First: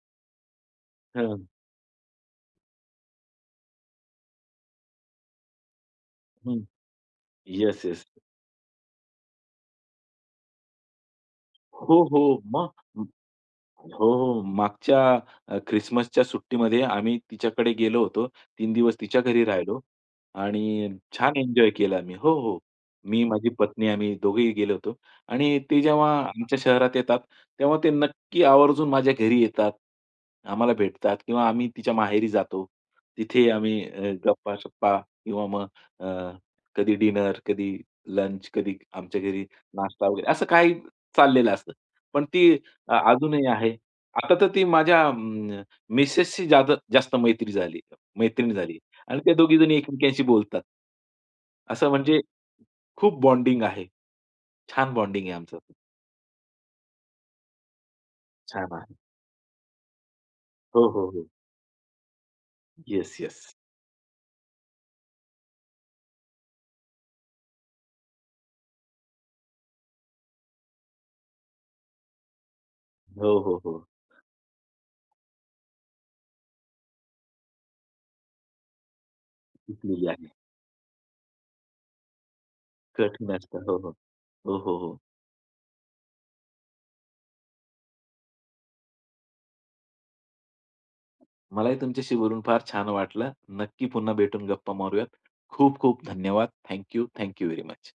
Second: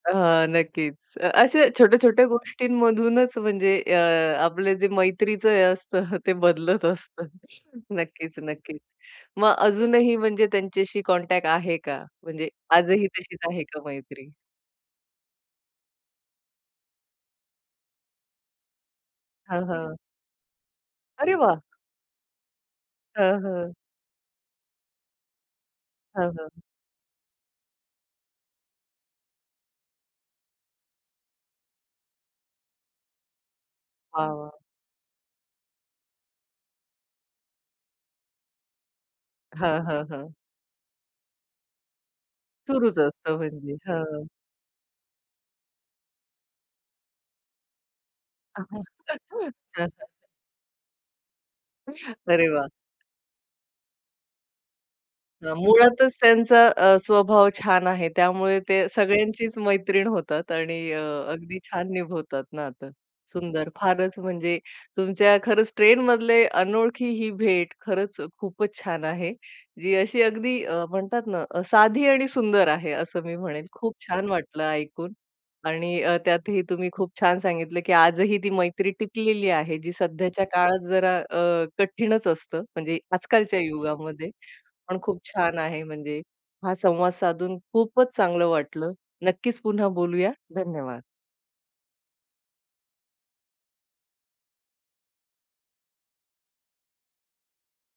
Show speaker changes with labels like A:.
A: अहां, नक्कीच. अ,
B: हां.
A: अशा छोट्या-छोट्या गोष्टींमधूनच म्हणजे अ, आपलं जे मैत्रीचं हे असतं ते
B: हं.
A: बदलत असतं.
B: Yes, yes.
A: नक्कीच नक्कीच, मग अजूनही म्हणजे त्यांच्याशी कॉन्टॅक्ट आहे का?
B: हो, हो,
A: म्हणजे
B: मग
A: आजही तशीच आहे का मैत्री?
B: हो, मागच्या अ, ख्रिसमसच्या सुट्टीमध्ये आम्ही तिच्याकडे गेलो होतो. 3 दिवस तिच्या घरी
A: हं,
B: राहिलो
A: हं.
B: आणि
A: अरे
B: छान
A: वाह!
B: एन्जॉय केला आम्ही. हो, हो. मी,
A: हं,
B: माझी
A: हं.
B: पत्नी आम्ही दोघेही गेलो होतो. आणि ते जेव्हा
A: हं,
B: आमच्या
A: हं.
B: शहरात येतात, तेव्हा ते नक्की आवर्जून माझ्या घरी येतात. आम्हाला भेटतात किंवा आम्ही तिच्या माहेरी जातो. तिथे आम्ही अ,
A: वा, वा!
B: गप्पा-शप्पा किंवा मग अ, कधी डिनर कधी लंच, कधी आमच्या घरी
A: हां, हां,
B: नाश्ता वगैरे.
A: हां.
B: असं काही चाललेलं असतं. पण ती
A: सुरूच असतं
B: अजूनही आहे.
A: म्हणजे. हां.
B: आता तर ती माझ्या अ, मिसेसची जादा जास्त मैत्री झाली, मैत्रीण झाली आणि त्या दोघी जणी एकमेकांशी बोलतात. असं म्हणजे
A: अरे वाह!
B: खूप बॉन्डिंग आहे. छान बॉन्डिंग आहे
A: न
B: आमचं.
A: मुळातच त्यांचा अ, स्वभाव छान आहे, त्यामुळे
B: छान
A: ते
B: आहे.
A: सगळ्यांचीच मैत्रीण होतात आणि
B: हो,
A: अ,
B: हो, हो.
A: अगदी छान निभवतात नातं.
B: Yes, yes.
A: सुंदर, फारच म्हणजे तुमच्या खरंच ट्रेनमधले अनोळखी ही भेट खरंच खूपच छान आहे. जी अशी अगदी अ, म्हणतात ना साधी आणि सुंदर आहे असं
B: हो,
A: मी
B: हो,
A: म्हणेल.
B: हो.
A: खूप छान वाटलं ऐकून. आणि अ, त्यातही तुम्ही खूप छान सांगितलं की आजही ती मैत्री टिकलेली आहे, जी
B: टिकलेली आहे.
A: सध्याच्या काळात जरा अ, कठीणच असतं म्हणजे
B: कठीण असतं.
A: आजकालच्या
B: हो, हो,
A: युगामध्ये,
B: हो, हो.
A: पण
B: हो.
A: खूप छान आहे. म्हणजे हा संवाद साधून खूपच चांगलं वाटलं. नक्कीच पुन्हा बोलूया. धन्यवाद!
B: मलाही तुमच्याशी बोलून फार छान वाटलं. नक्की पुन्हा भेटून गप्पा मारूयात. खूप-खूप धन्यवाद! Thank you, thank you very much.